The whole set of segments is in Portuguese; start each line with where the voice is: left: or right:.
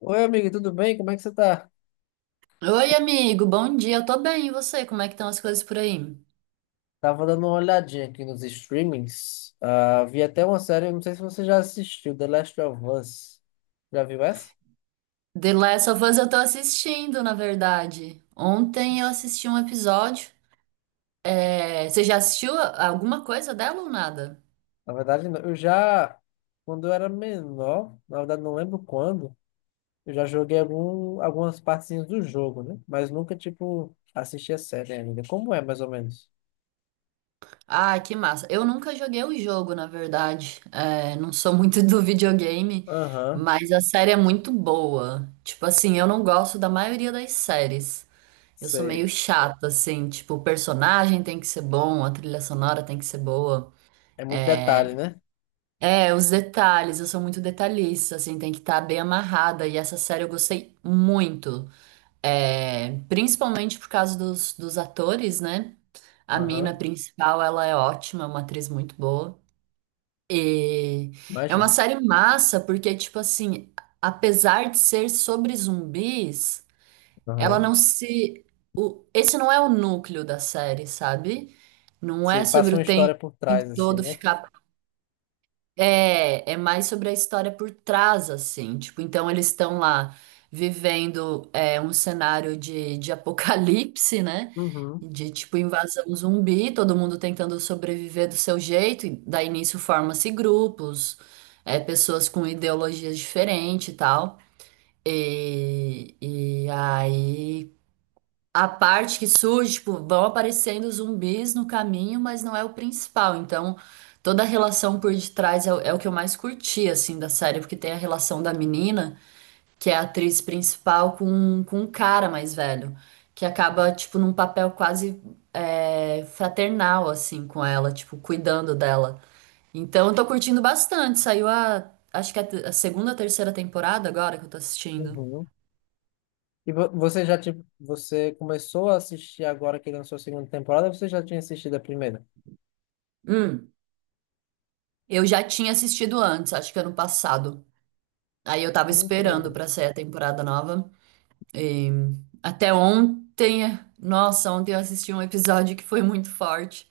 left: Oi, amigo, tudo bem? Como é que você tá?
right: Oi, amigo, bom dia. Eu tô bem, e você? Como é que estão as coisas por aí?
left: Tava dando uma olhadinha aqui nos streamings. Ah, vi até uma série, não sei se você já assistiu, The Last of Us. Já viu essa?
right: The Last of Us eu tô assistindo, na verdade. Ontem eu assisti um episódio. É, você já assistiu alguma coisa dela ou nada?
left: Na verdade, não. Quando eu era menor, na verdade não lembro quando, eu já joguei algumas partezinhas do jogo, né? Mas nunca, tipo, assisti a série ainda. Como é, mais ou menos?
right: Ah, que massa. Eu nunca joguei o jogo, na verdade. É, não sou muito do videogame,
left: Aham,
right: mas a série é muito boa. Tipo assim, eu não gosto da maioria das séries. Eu sou meio
left: sei.
right: chata, assim. Tipo, o personagem tem que ser bom, a trilha sonora tem que ser boa.
left: É muito detalhe, né?
right: É, os detalhes, eu sou muito detalhista, assim, tem que estar bem amarrada. E essa série eu gostei muito, é, principalmente por causa dos atores, né? A mina
left: Aham,
right: principal, ela é ótima, é uma atriz muito boa. E é uma
left: imagina.
right: série massa, porque, tipo assim, apesar de ser sobre zumbis, ela
left: Aham.
right: não se. O, esse não é o núcleo da série, sabe? Não é
left: Se
right: sobre
left: passa
right: o
left: uma história
right: tempo
left: por trás, assim,
right: todo
left: né?
right: ficar é, é mais sobre a história por trás, assim. Tipo, então eles estão lá vivendo é, um cenário de apocalipse, né?
left: Uhum.
right: De tipo invasão zumbi, todo mundo tentando sobreviver do seu jeito, e daí nisso forma-se grupos, é, pessoas com ideologias diferentes e tal. E aí a parte que surge, tipo, vão aparecendo zumbis no caminho, mas não é o principal. Então, toda a relação por detrás é, o é o que eu mais curti, assim, da série, porque tem a relação da menina, que é a atriz principal, com um cara mais velho, que acaba, tipo, num papel quase é, fraternal, assim, com ela, tipo, cuidando dela. Então, eu tô curtindo bastante. Saiu a, acho que é a, a segunda, ou terceira temporada agora que eu tô assistindo.
left: Uhum. E você já tipo, você começou a assistir agora que lançou a segunda temporada, ou você já tinha assistido a primeira?
right: Hum, eu já tinha assistido antes, acho que ano passado. Aí eu tava
left: Que
right: esperando
left: legal.
right: pra sair a temporada nova. E até ontem, nossa, ontem eu assisti um episódio que foi muito forte.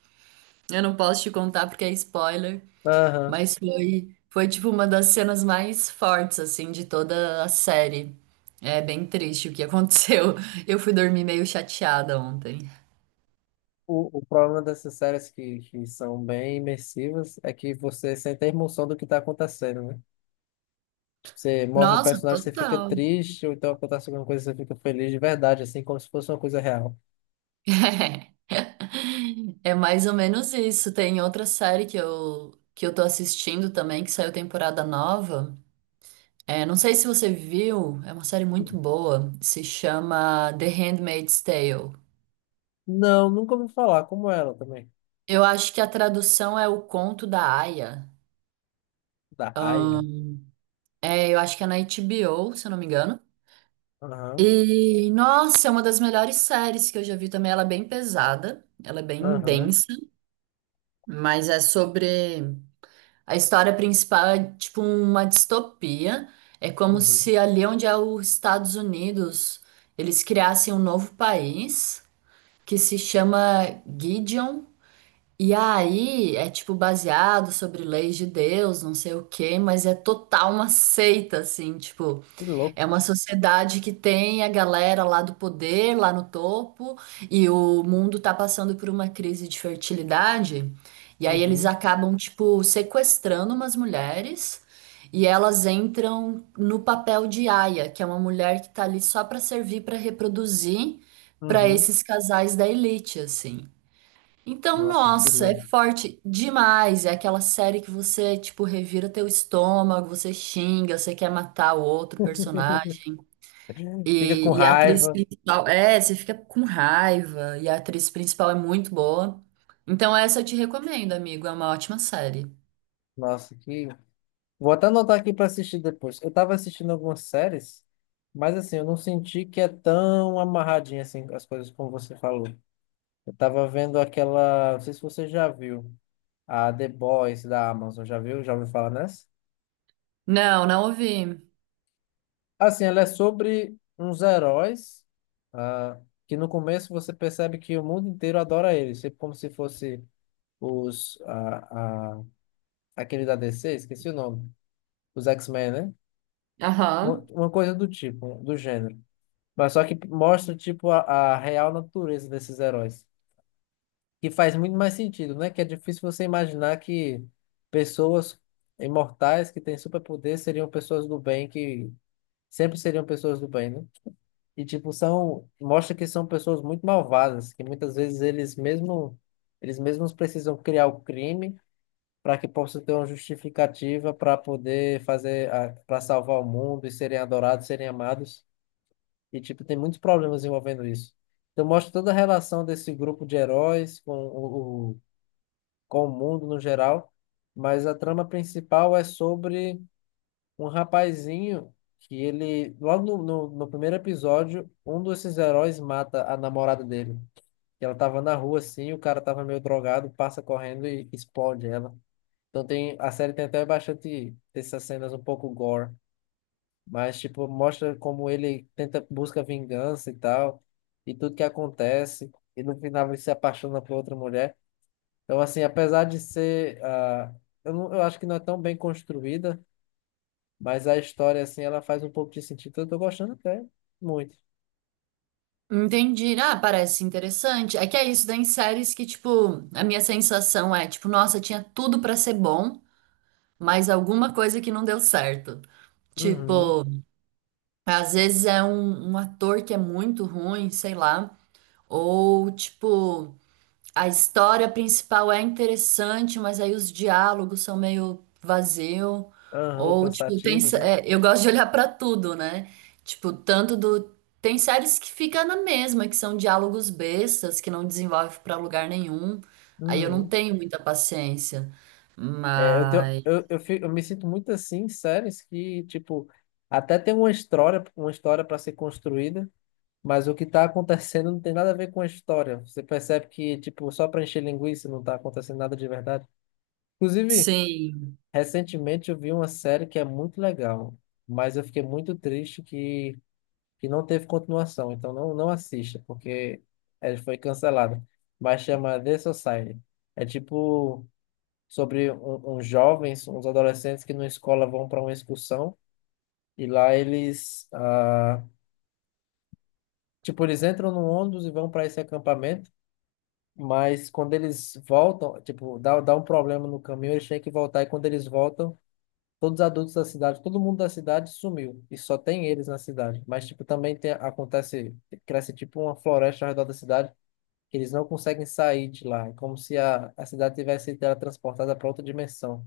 right: Eu não posso te contar porque é spoiler,
left: Aham.
right: mas foi, foi tipo uma das cenas mais fortes assim de toda a série. É bem triste o que aconteceu. Eu fui dormir meio chateada ontem.
left: O problema dessas séries que são bem imersivas é que você sente a emoção do que está acontecendo, né? Você morre um
right: Nossa,
left: personagem, você fica
right: total.
left: triste, ou então acontece alguma coisa, você fica feliz de verdade, assim, como se fosse uma coisa real.
right: É mais ou menos isso. Tem outra série que eu tô assistindo também que saiu temporada nova. É, não sei se você viu, é uma série muito boa, se chama The Handmaid's Tale.
left: Não, nunca ouvi falar, como ela também.
right: Eu acho que a tradução é O Conto da Aia.
left: Da Aya.
right: É, eu acho que é na HBO, se eu não me engano.
left: Aham,
right: E, nossa, é uma das melhores séries que eu já vi também. Ela é bem pesada, ela é bem
left: aham,
right: densa, mas é sobre. A história principal é tipo uma distopia. É como
left: uhum.
right: se ali onde é os Estados Unidos, eles criassem um novo país, que se chama Gideon. E aí é tipo baseado sobre leis de Deus, não sei o quê, mas é total uma seita, assim, tipo.
left: Que louco.
right: É uma sociedade que tem a galera lá do poder, lá no topo, e o mundo tá passando por uma crise de fertilidade. E aí eles
left: Uhum,
right: acabam, tipo, sequestrando umas mulheres e elas entram no papel de aia, que é uma mulher que tá ali só pra servir pra reproduzir pra
left: uhum.
right: esses casais da elite, assim. Então,
left: Nossa, que
right: nossa, é
left: louco.
right: forte demais. É aquela série que você, tipo, revira teu estômago, você xinga, você quer matar o outro personagem.
left: Fica com
right: E a atriz
left: raiva.
right: principal, é, você fica com raiva, e a atriz principal é muito boa. Então essa eu te recomendo, amigo, é uma ótima série.
left: Nossa, que. Vou até anotar aqui para assistir depois. Eu tava assistindo algumas séries, mas assim, eu não senti que é tão amarradinha assim as coisas como você falou. Eu tava vendo aquela, não sei se você já viu, a The Boys da Amazon, já viu? Já ouviu falar nessa?
right: Não, não ouvi.
left: Assim, ela é sobre uns heróis, ah, que no começo você percebe que o mundo inteiro adora eles, tipo como se fosse os, ah, ah, aquele da DC, esqueci o nome, os X-Men, né? Uma
right: Aham.
left: uma coisa do tipo, do gênero. Mas só que mostra, tipo, a real natureza desses heróis. Que faz muito mais sentido, né? Que é difícil você imaginar que pessoas imortais que têm superpoder seriam pessoas do bem, que sempre seriam pessoas do bem, né? E, tipo, são... Mostra que são pessoas muito malvadas, que muitas vezes eles mesmos precisam criar o crime para que possa ter uma justificativa para poder fazer, para salvar o mundo e serem adorados, serem amados. E, tipo, tem muitos problemas envolvendo isso. Então, mostra toda a relação desse grupo de heróis com com o mundo no geral, mas a trama principal é sobre um rapazinho que ele, logo no primeiro episódio, um desses heróis mata a namorada dele. E ela tava na rua, assim, o cara tava meio drogado, passa correndo e explode ela. Então, tem, a série tem até bastante dessas cenas um pouco gore. Mas, tipo, mostra como ele tenta, busca vingança e tal, e tudo que acontece, e no final ele se apaixona por outra mulher. Então, assim, apesar de ser, eu acho que não é tão bem construída, mas a história, assim, ela faz um pouco de sentido. Então, eu tô gostando até muito.
right: Entendi. Ah, parece interessante. É que é isso, tem séries que, tipo, a minha sensação é, tipo, nossa, tinha tudo pra ser bom, mas alguma coisa que não deu certo.
left: Uhum.
right: Tipo, às vezes é um ator que é muito ruim, sei lá, ou, tipo, a história principal é interessante, mas aí os diálogos são meio vazio.
left: Aham,
right: Ou, tipo,
left: cansativos, né?
right: é, eu gosto de olhar pra tudo, né? Tipo, tanto do. Tem séries que ficam na mesma, que são diálogos bestas, que não desenvolve pra lugar nenhum. Aí eu não
left: Uhum.
right: tenho muita paciência.
left: É, eu, tenho,
right: Mas.
left: eu, fi- Eu me sinto muito assim em séries que, tipo, até tem uma história, para ser construída, mas o que está acontecendo não tem nada a ver com a história. Você percebe que, tipo, só para encher linguiça não está acontecendo nada de verdade. Inclusive,
right: Sim.
left: recentemente eu vi uma série que é muito legal, mas eu fiquei muito triste que não teve continuação. Então não assista, porque ela foi cancelada. Mas chama The Society. É tipo sobre uns jovens, uns adolescentes que na escola vão para uma excursão e lá tipo, eles entram num ônibus e vão para esse acampamento. Mas quando eles voltam, tipo, dá um problema no caminho, eles têm que voltar. E quando eles voltam, todos os adultos da cidade, todo mundo da cidade sumiu. E só tem eles na cidade. Mas, tipo, também tem, acontece, cresce tipo uma floresta ao redor da cidade, que eles não conseguem sair de lá. É como se a cidade tivesse sido teletransportada para outra dimensão.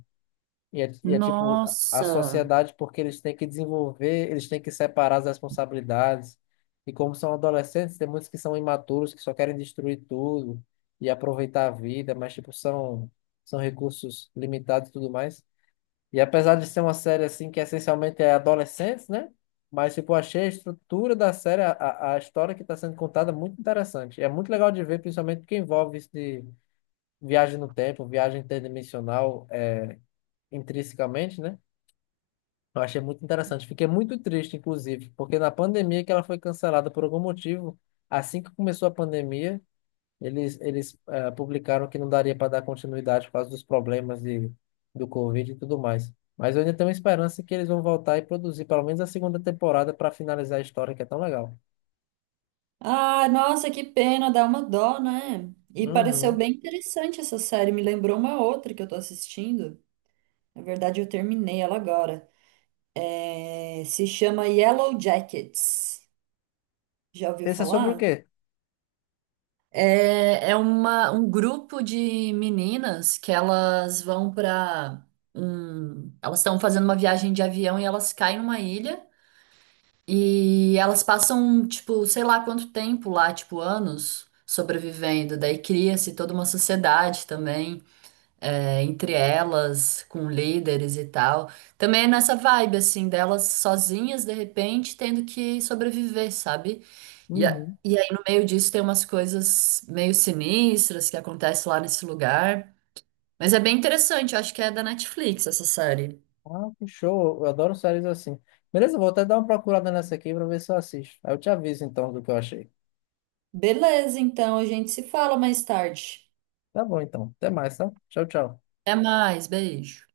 left: E é tipo a
right: Nossa!
left: sociedade, porque eles têm que desenvolver, eles têm que separar as responsabilidades. E como são adolescentes, tem muitos que são imaturos, que só querem destruir tudo e aproveitar a vida, mas tipo são recursos limitados e tudo mais. E apesar de ser uma série assim que essencialmente é adolescentes, né? Mas tipo, eu achei a estrutura da série, a história que está sendo contada muito interessante. É muito legal de ver, principalmente porque envolve isso de viagem no tempo, viagem interdimensional, é, intrinsecamente, né? Eu achei muito interessante. Fiquei muito triste, inclusive, porque na pandemia que ela foi cancelada por algum motivo, assim que começou a pandemia, eles publicaram que não daria para dar continuidade por causa dos problemas de, do Covid e tudo mais. Mas eu ainda tenho esperança que eles vão voltar e produzir pelo menos a segunda temporada para finalizar a história, que é tão legal.
right: Ah, nossa, que pena, dá uma dó, né? E pareceu
left: Uhum.
right: bem interessante essa série, me lembrou uma outra que eu tô assistindo. Na verdade, eu terminei ela agora. É, se chama Yellow Jackets. Já ouviu
left: Esse é sobre o
right: falar?
left: quê?
right: É, é um grupo de meninas que elas vão para um, elas estão fazendo uma viagem de avião e elas caem numa ilha e elas passam, tipo, sei lá quanto tempo lá, tipo, anos sobrevivendo. Daí cria-se toda uma sociedade também, é, entre elas, com líderes e tal. Também é nessa vibe, assim, delas sozinhas, de repente, tendo que sobreviver, sabe? E,
left: Uhum.
right: e aí, no meio disso, tem umas coisas meio sinistras que acontecem lá nesse lugar. Mas é bem interessante, eu acho que é da Netflix essa série.
left: Ah, que show. Eu adoro séries assim. Beleza, eu vou até dar uma procurada nessa aqui para ver se eu assisto. Aí eu te aviso então do que eu achei.
right: Beleza, então a gente se fala mais tarde.
left: Tá bom, então. Até mais, tá? Tchau, tchau.
right: Até mais, beijo.